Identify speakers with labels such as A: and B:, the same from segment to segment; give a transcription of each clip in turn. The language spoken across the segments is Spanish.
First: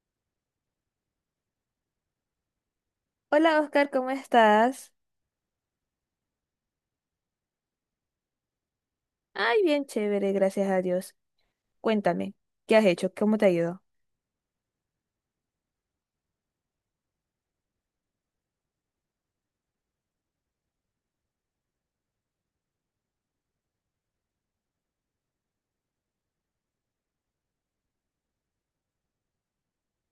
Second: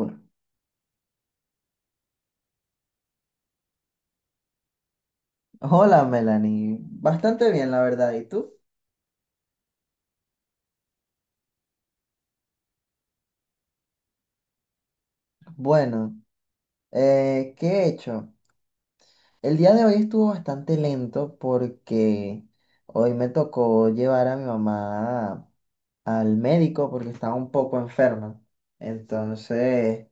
A: Uno.
B: Hola Oscar, ¿cómo estás?
A: Hola Melanie, bastante bien la verdad, ¿y tú?
B: Ay, bien chévere, gracias a Dios. Cuéntame, ¿qué has hecho? ¿Cómo te ha ido?
A: Bueno, ¿qué he hecho? El día de hoy estuvo bastante lento porque hoy me tocó llevar a mi mamá al médico porque estaba un poco enferma. Entonces,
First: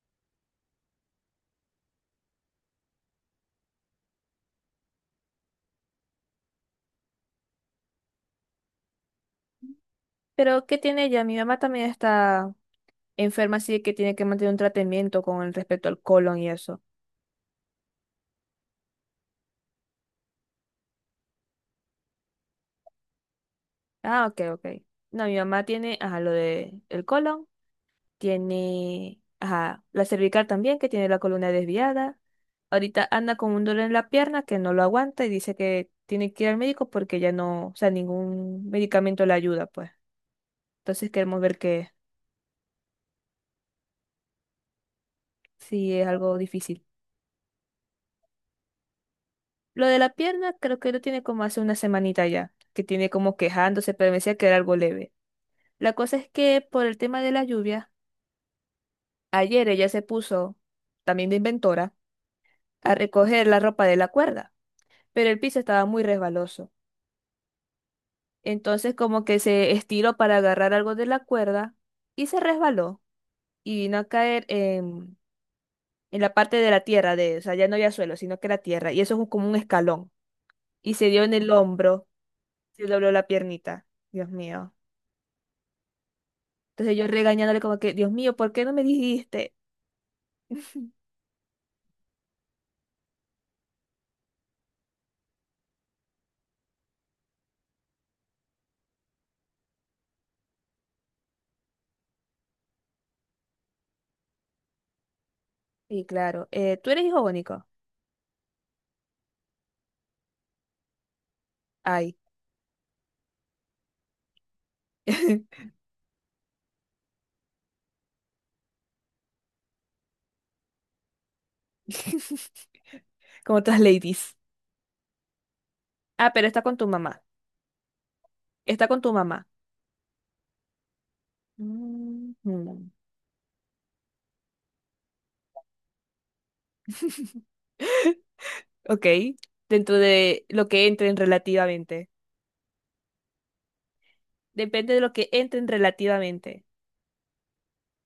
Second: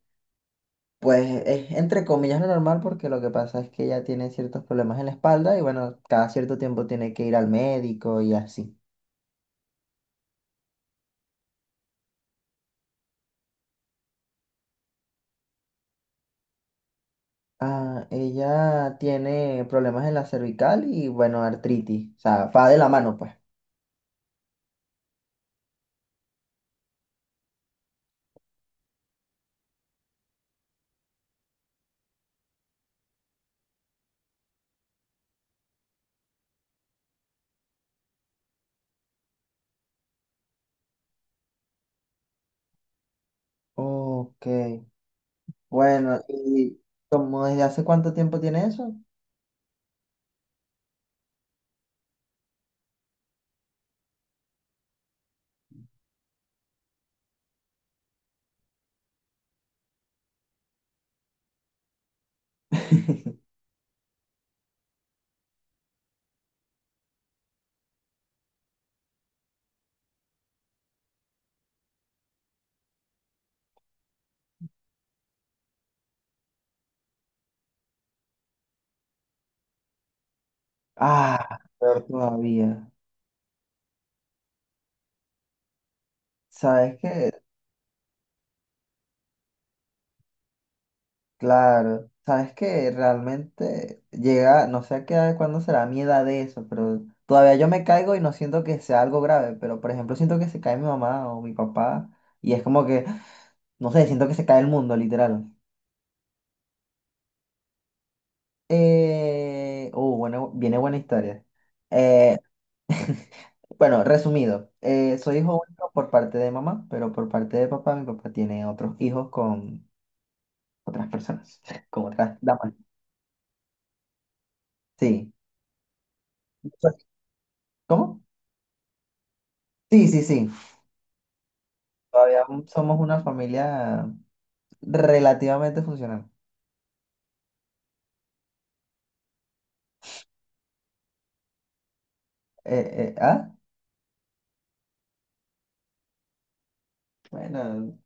A: pues es entre comillas lo normal porque lo que pasa es que ella tiene ciertos problemas en la espalda y bueno, cada cierto tiempo tiene que ir al médico y así.
B: Pero, ¿qué tiene ella? Mi mamá también está enferma, así que tiene que mantener un tratamiento con el respecto al colon y eso.
A: Ah, ella tiene problemas en la cervical y bueno, artritis. O sea, va de la mano, pues.
B: Ah, ok, ok. No, mi mamá tiene, ajá, lo de el colon, tiene, ajá, la cervical también, que tiene la columna desviada. Ahorita anda con un dolor en la pierna que no lo aguanta y dice que tiene que ir al médico porque ya no, o sea, ningún medicamento le ayuda, pues. Entonces queremos ver qué es.
A: Ok.
B: Sí, es
A: Bueno,
B: algo
A: ¿y
B: difícil.
A: como desde hace cuánto tiempo tiene eso?
B: Lo de la pierna creo que lo tiene como hace una semanita ya, que tiene como quejándose, pero me decía que era algo leve. La cosa es que por el tema de la lluvia, ayer ella se puso, también de inventora, a recoger la ropa de la cuerda, pero el piso estaba muy resbaloso. Entonces como que se estiró para agarrar algo de la cuerda y se resbaló y vino a caer en la parte de la tierra, de, o sea, ya no había suelo, sino que era tierra, y eso es como un escalón, y se dio en el
A: Ah, peor
B: hombro se
A: todavía.
B: dobló la piernita. Dios mío. Entonces
A: ¿Sabes
B: yo
A: qué?
B: regañándole como que, Dios mío, ¿por qué no me dijiste?
A: Claro. ¿Sabes qué? Realmente llega, no sé a qué edad, cuándo será mi edad de eso, pero todavía yo me caigo y no siento que sea algo grave, pero por ejemplo siento que se cae mi mamá o mi papá y es como que, no sé, siento que se cae el mundo, literal.
B: Y claro, ¿tú eres hijo único?
A: Bueno, viene buena historia.
B: Ay.
A: Eh, bueno, resumido, soy hijo único por parte de mamá, pero por parte de papá, mi papá tiene otros hijos con otras personas, con otras damas.
B: Como otras ladies.
A: Sí.
B: Ah, pero está con tu mamá.
A: ¿Cómo?
B: Está con tu mamá.
A: Sí, sí, sí.
B: Mm,
A: Todavía
B: mm.
A: somos una familia relativamente funcional.
B: Ok. Dentro de lo que entren relativamente.
A: ¿Ah?
B: Depende de lo que entren relativamente.
A: Bueno,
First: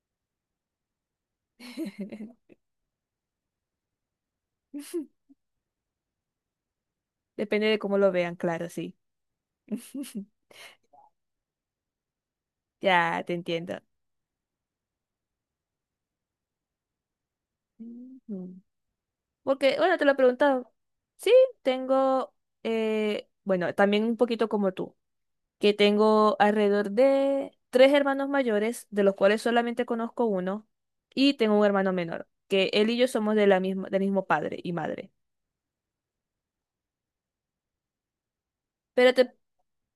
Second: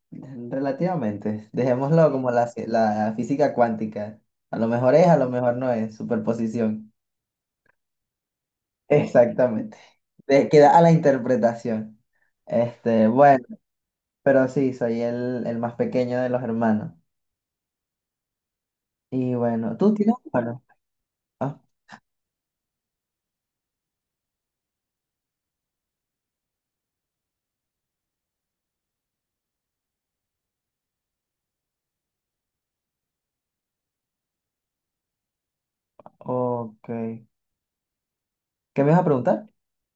A: relativamente. Dejémoslo como la física cuántica. A lo mejor es, a lo mejor no es, superposición.
B: Depende de cómo lo vean, claro, sí.
A: Exactamente. Queda a la interpretación. Este,
B: Ya, te
A: bueno,
B: entiendo.
A: pero sí, soy el más pequeño de los hermanos.
B: Ujú.
A: Y bueno,
B: Porque,
A: ¿tú
B: bueno, te lo he
A: tienes hermanos?
B: preguntado. Sí,
A: Ah,
B: tengo, bueno, también un poquito como tú, que tengo alrededor de tres hermanos mayores, de los cuales solamente conozco uno, y tengo un hermano menor, que él y yo somos de la misma, del mismo padre y madre.
A: ok. ¿Qué me vas a
B: Pero te,
A: preguntar?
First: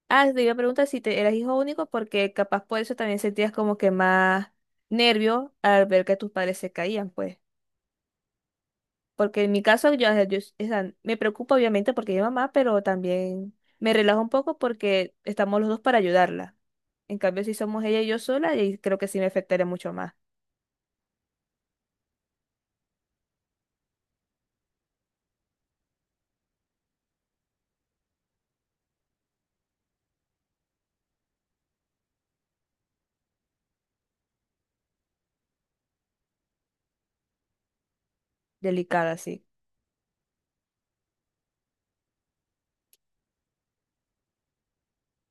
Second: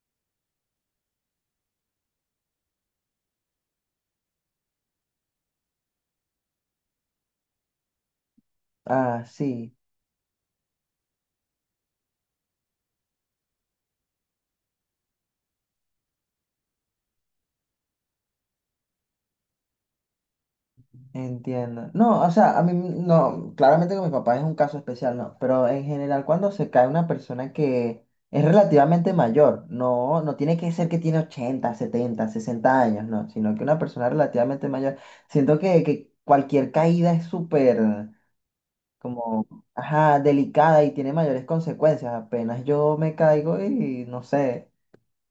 B: Te iba a preguntar si te eras hijo único, porque capaz por eso también sentías como que más nervio al ver que tus padres se caían, pues.
A: Ah,
B: Porque en mi
A: sí.
B: caso, o sea, me preocupa obviamente porque mi mamá, pero también me relajo un poco porque estamos los dos para ayudarla. En cambio, si somos ella y yo sola, ahí creo que sí me afectaría mucho más.
A: Entiendo. No, o sea, a mí no, claramente con mi papá es un caso especial, no, pero en general cuando se cae una persona que es relativamente mayor, no, no tiene que ser que tiene 80, 70, 60 años, no, sino que una persona relativamente mayor, siento que cualquier caída es súper
B: Delicada, sí.
A: como, ajá, delicada y tiene mayores consecuencias. Apenas yo me caigo y no sé,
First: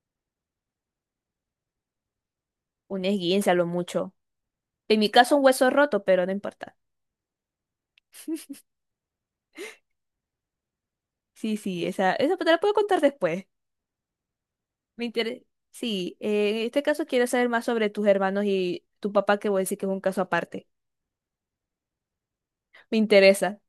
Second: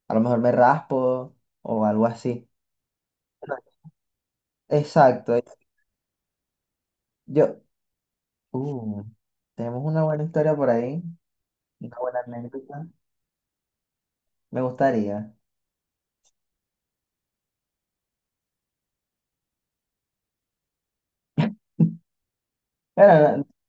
A: a lo mejor me raspo o algo así.
B: Un esguince a lo mucho. En mi caso,
A: Exacto.
B: un hueso roto, pero no importa.
A: Yo, Uh, tenemos una buena historia por ahí,
B: Sí, sí,
A: una
B: esa,
A: buena
B: esa te la puedo
A: anécdota.
B: contar después.
A: Me
B: Me
A: gustaría.
B: interesa. Sí, en este caso quiero saber más sobre tus hermanos y tu papá, que voy a decir que es un caso aparte. Me
A: Bueno,
B: interesa.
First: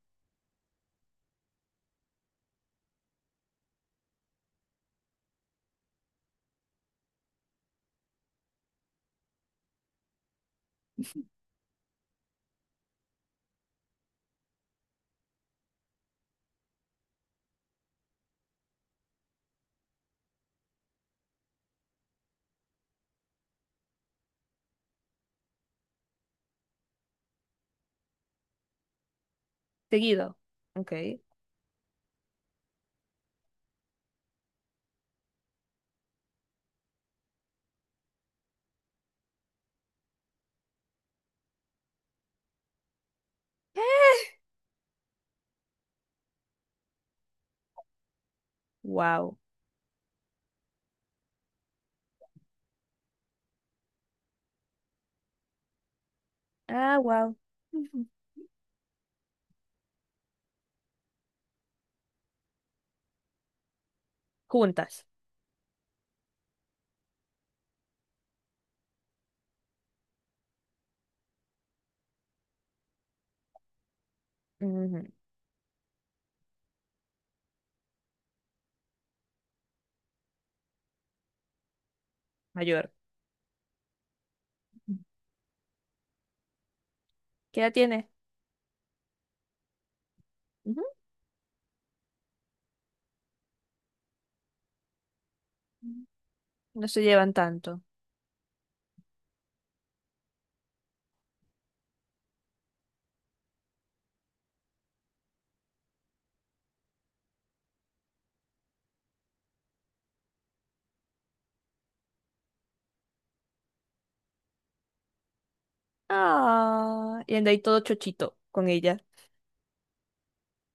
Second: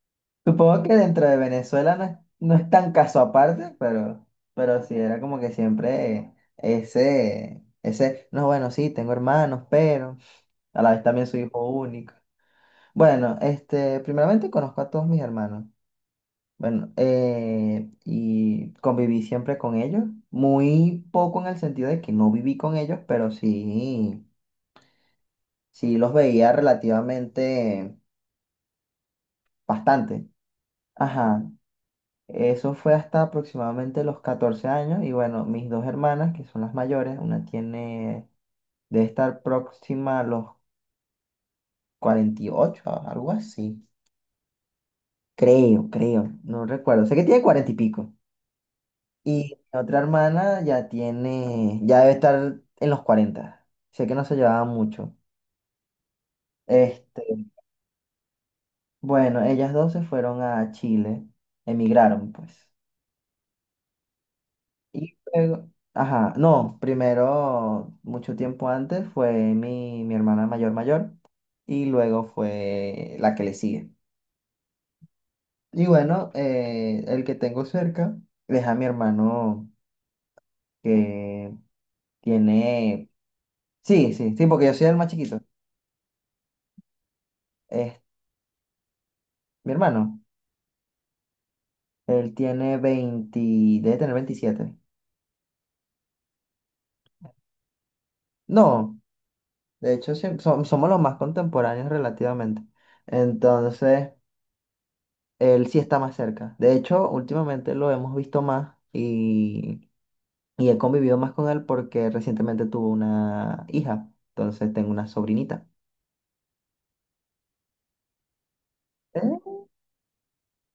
A: supongo que dentro de Venezuela no es tan caso aparte, pero sí era como que siempre ese, no, bueno, sí, tengo hermanos, pero a la vez también soy hijo único. Bueno, este, primeramente conozco a todos mis hermanos. Bueno, y conviví siempre con ellos. Muy poco en el sentido de que no viví con ellos, pero sí. Sí, los veía relativamente bastante.
B: Seguido. Ok.
A: Ajá. Eso fue hasta aproximadamente los 14 años. Y bueno, mis dos hermanas, que son las mayores, una tiene, debe estar próxima a los 48, algo así. Creo. No recuerdo. Sé que tiene 40 y pico.
B: Wow.
A: Y mi otra hermana ya tiene, ya debe estar en los 40. Sé que no se llevaban mucho.
B: Ah,
A: Este,
B: wow.
A: bueno, ellas dos se fueron a Chile. Emigraron, pues.
B: Juntas.
A: Y luego, ajá, no, primero, mucho tiempo antes, fue mi hermana mayor mayor y luego fue la que le sigue.
B: Ujú,
A: Y bueno, el que tengo cerca es a mi hermano que
B: mayor.
A: tiene, sí, sí, sí, porque yo soy el más chiquito.
B: ¿Qué edad
A: Es
B: tiene?
A: mi hermano,
B: Ujú.
A: él tiene 20, debe tener 27.
B: No se llevan tanto.
A: No, de hecho, sí, somos los más contemporáneos relativamente. Entonces, él sí está más cerca. De hecho, últimamente lo hemos visto más y he convivido más con él porque recientemente tuvo una hija. Entonces tengo una sobrinita.
B: Ah, y anda ahí todo chochito con ella.
A: ¿Eh?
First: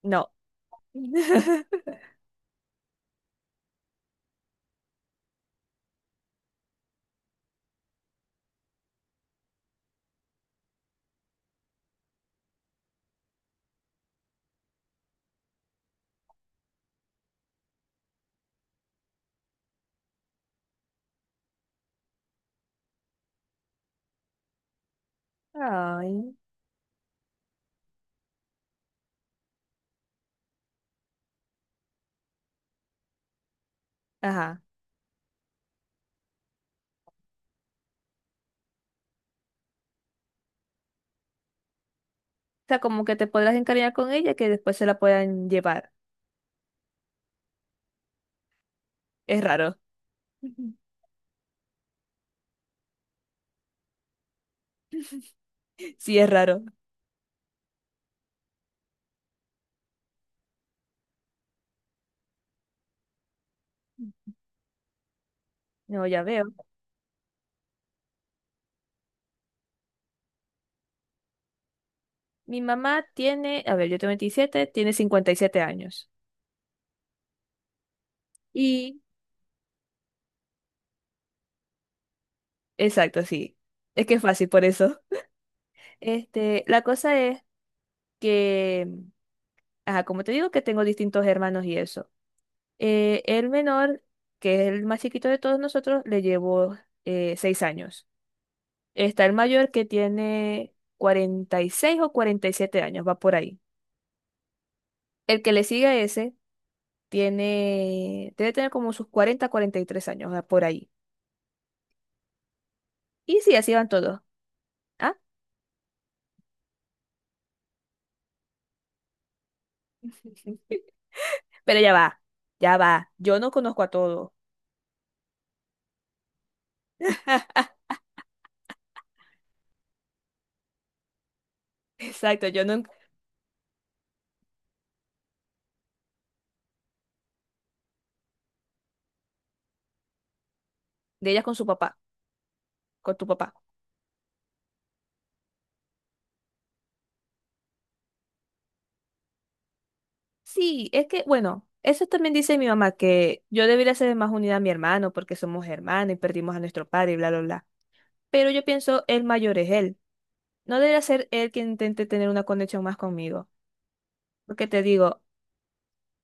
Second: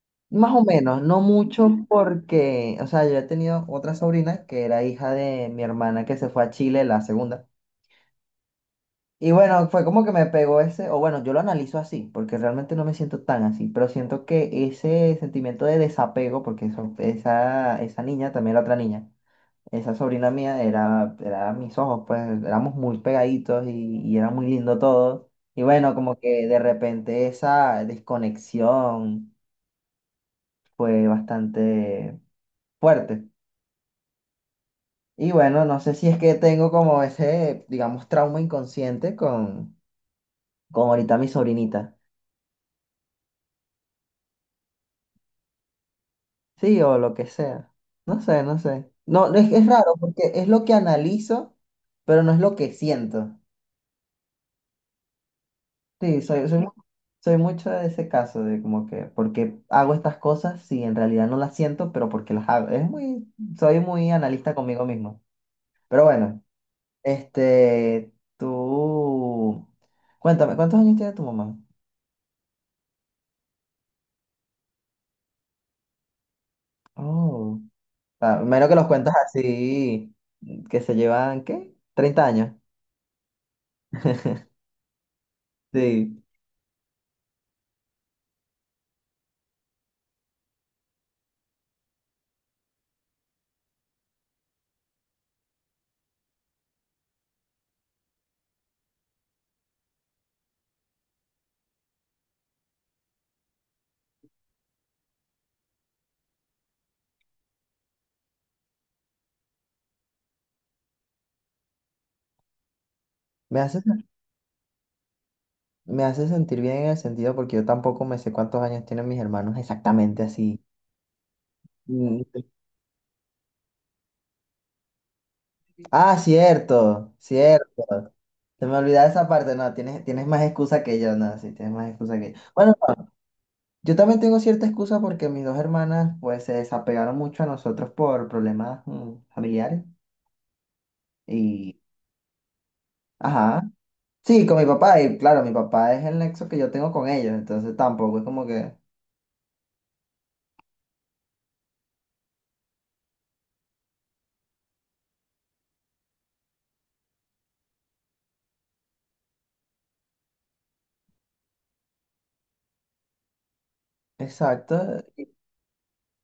B: No.
A: Más o menos, no mucho porque, o sea, yo he tenido otra sobrina que era hija de mi hermana que se fue a Chile, la segunda. Y bueno, fue como que me pegó ese, o bueno, yo lo analizo así, porque realmente no me siento tan así, pero siento que ese sentimiento de desapego, porque eso, esa niña, también la otra niña. Esa sobrina mía era mis ojos, pues éramos muy pegaditos y era muy lindo todo. Y bueno, como
B: Ay.
A: que de repente esa desconexión fue bastante fuerte.
B: Ajá.
A: Y bueno, no sé si es que tengo como ese, digamos, trauma inconsciente con ahorita mi sobrinita.
B: O sea, como que te podrás encariñar con ella que después se la puedan llevar.
A: Sí, o lo que sea. No sé, no sé. No, no,
B: Es
A: es
B: raro.
A: raro porque es lo que analizo, pero no es lo que siento.
B: Sí,
A: Sí,
B: es raro.
A: soy mucho de ese caso, de como que, porque hago estas cosas si en realidad no las siento, pero porque las hago. Soy muy analista conmigo mismo. Pero
B: No, ya
A: bueno,
B: veo.
A: este, tú, cuéntame, ¿cuántos años tiene tu mamá?
B: Mi mamá tiene, a ver, yo tengo 27 tiene 57 años.
A: Oh, ah, menos que los
B: Y,
A: cuentas así, que se llevan, ¿qué? 30 años.
B: exacto, sí. Es que es fácil por eso.
A: Sí,
B: Este, la cosa es que ajá, como te digo que tengo distintos hermanos y eso. El menor, que es el más chiquito de todos nosotros, le llevo 6 años. Está el mayor que tiene 46 o 47 años, va por ahí. El que le sigue a ese tiene, debe tener como sus 43 años, va por ahí. Y sí,
A: me
B: así
A: hace,
B: van todos. ¿Ah?
A: me hace sentir bien en el sentido porque yo tampoco me sé cuántos años tienen mis hermanos exactamente así.
B: Pero ya va,
A: Mm,
B: ya va. Yo no conozco a todos.
A: ah, cierto, cierto. Se me olvidaba esa parte. No, tienes más excusa que yo, no, sí, tienes más excusa que yo.
B: Exacto, yo
A: Bueno,
B: no.
A: no, yo también tengo cierta excusa porque mis dos hermanas, pues, se desapegaron mucho a nosotros por problemas familiares.
B: De ellas con su
A: Y,
B: papá, con tu papá.
A: ajá. Sí, con mi papá. Y claro, mi papá es el nexo que yo tengo con ellos. Entonces tampoco es como que.
B: Sí, es que, bueno, eso también dice mi mamá, que yo debería ser más unida a mi hermano porque somos hermanos y perdimos a nuestro padre y bla, bla, bla. Pero yo pienso, el mayor es él. No debería ser él quien intente tener una conexión más conmigo. Porque te
A: Exacto.
B: digo,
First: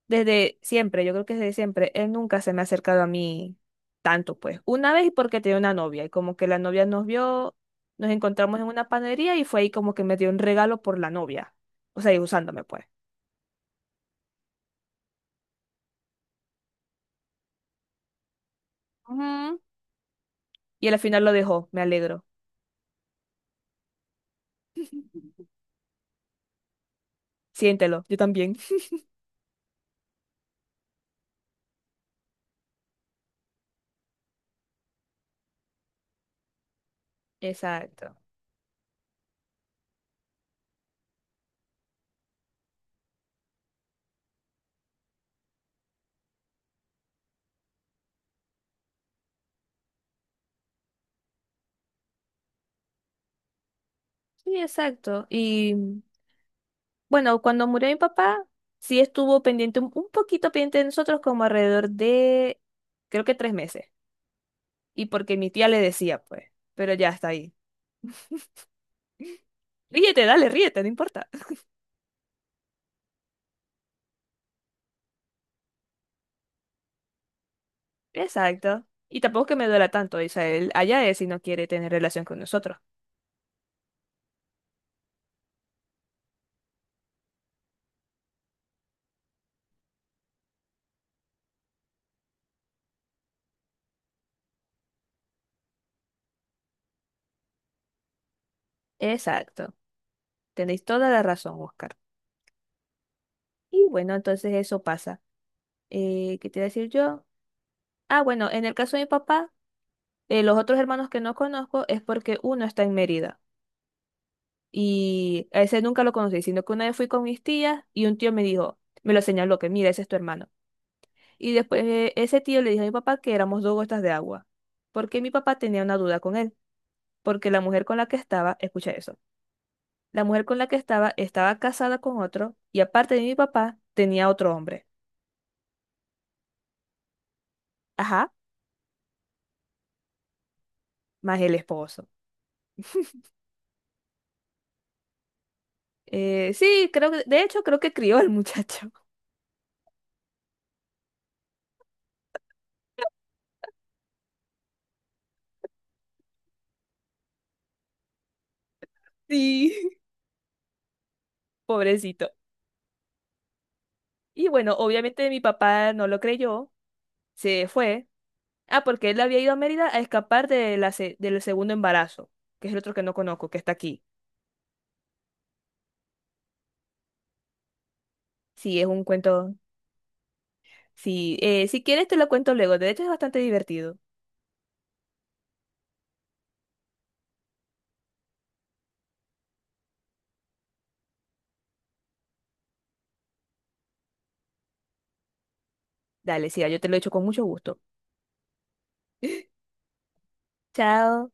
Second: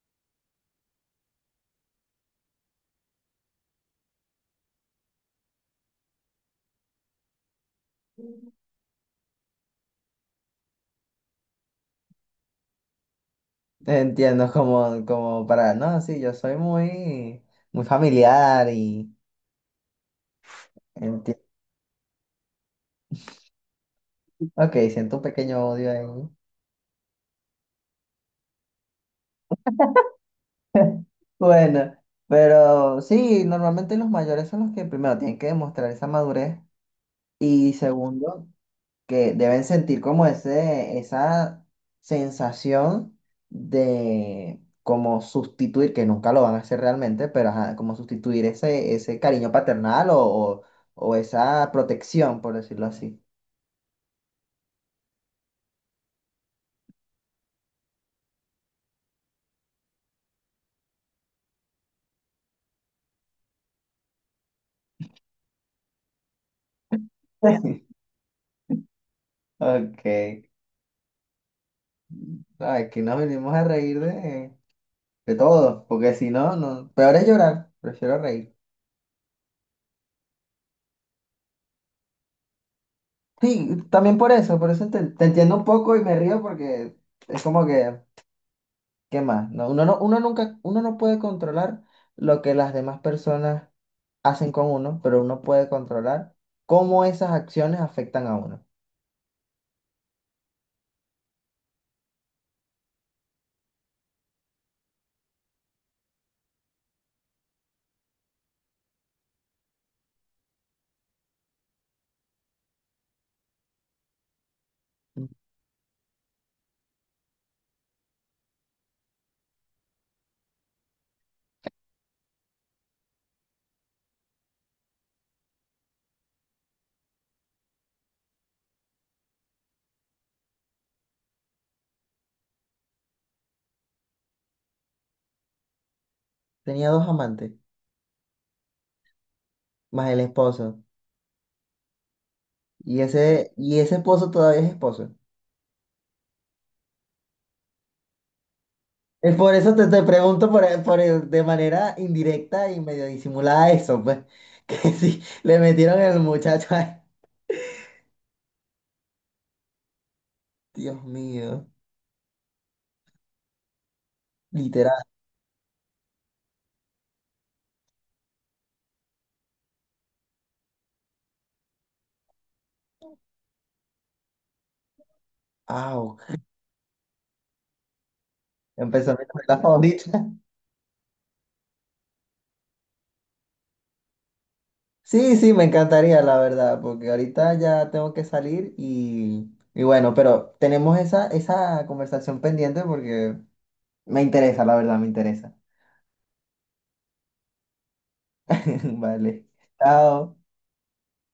B: desde siempre, yo creo que desde siempre, él nunca se me ha acercado a mí tanto, pues. Una vez porque tenía una novia y como que la novia nos vio, nos encontramos en una panadería y fue ahí como que me dio un regalo por la novia. O sea, y usándome, pues.
A: Entiendo, como para. No, sí, yo soy muy, muy familiar y.
B: Ujú. Y al final lo
A: Entiendo.
B: dejó, me alegro.
A: Ok, siento un pequeño odio ahí.
B: Siéntelo, yo también.
A: Bueno, pero sí, normalmente los mayores son los que primero tienen que demostrar esa madurez y
B: Exacto.
A: segundo, que deben sentir como esa sensación de como sustituir, que nunca lo van a hacer realmente, pero ajá, como sustituir ese cariño paternal o esa protección, por decirlo así.
B: Sí, exacto. Y bueno, cuando murió mi papá, sí estuvo pendiente, un poquito pendiente de nosotros, como alrededor de, creo que 3 meses. Y porque mi tía le decía, pues, pero ya está ahí.
A: Ok,
B: Ríete, dale,
A: ay,
B: ríete, no importa.
A: aquí nos venimos a reír de todo, porque si no, no, peor es llorar, prefiero reír.
B: Exacto. Y tampoco es que me duela tanto, o sea, él allá es si no quiere tener relación con nosotros.
A: Sí, también por eso te entiendo un poco y me río porque es como que, ¿qué más? No, uno no, uno nunca, uno no puede controlar lo que las demás personas hacen con uno, pero uno puede controlar cómo esas acciones afectan a uno.
B: Exacto. Tenéis toda la razón, Oscar. Y bueno, entonces eso pasa. ¿Qué te iba a decir yo? Ah, bueno, en el caso de mi papá. Los otros hermanos que no conozco es porque uno está en Mérida
A: Mm.
B: y a ese nunca lo conocí, sino que una vez fui con mis tías y un tío me dijo, me lo señaló, que mira, ese es tu hermano. Y después ese tío le dijo a mi papá que éramos dos gotas de agua, porque mi papá tenía una duda con él, porque la mujer con la que estaba, escucha eso, la mujer con la que estaba estaba casada con otro y aparte de mi papá tenía otro hombre,
A: Tenía dos amantes,
B: ajá,
A: más el esposo,
B: más el esposo.
A: y ese esposo todavía es esposo.
B: Sí, creo que, de hecho creo que crió al muchacho.
A: Es por eso te pregunto de manera indirecta y medio disimulada eso, pues, que sí, le metieron el muchacho, ay,
B: Sí,
A: Dios mío,
B: pobrecito. Y bueno, obviamente mi papá no lo creyó, se fue. Ah, porque él había ido a Mérida a escapar de del segundo embarazo, que es el otro que no conozco, que está aquí.
A: au,
B: Sí, es un
A: empezó mi
B: cuento.
A: novela favorita.
B: Sí, si quieres te lo cuento luego. De hecho es bastante divertido.
A: Sí, sí, me encantaría, la verdad, porque ahorita ya tengo que salir y bueno, pero tenemos esa conversación pendiente porque me interesa, la verdad, me interesa.
B: Dale, sí, yo te lo he hecho con mucho gusto.
A: Vale, chao.
B: Chao.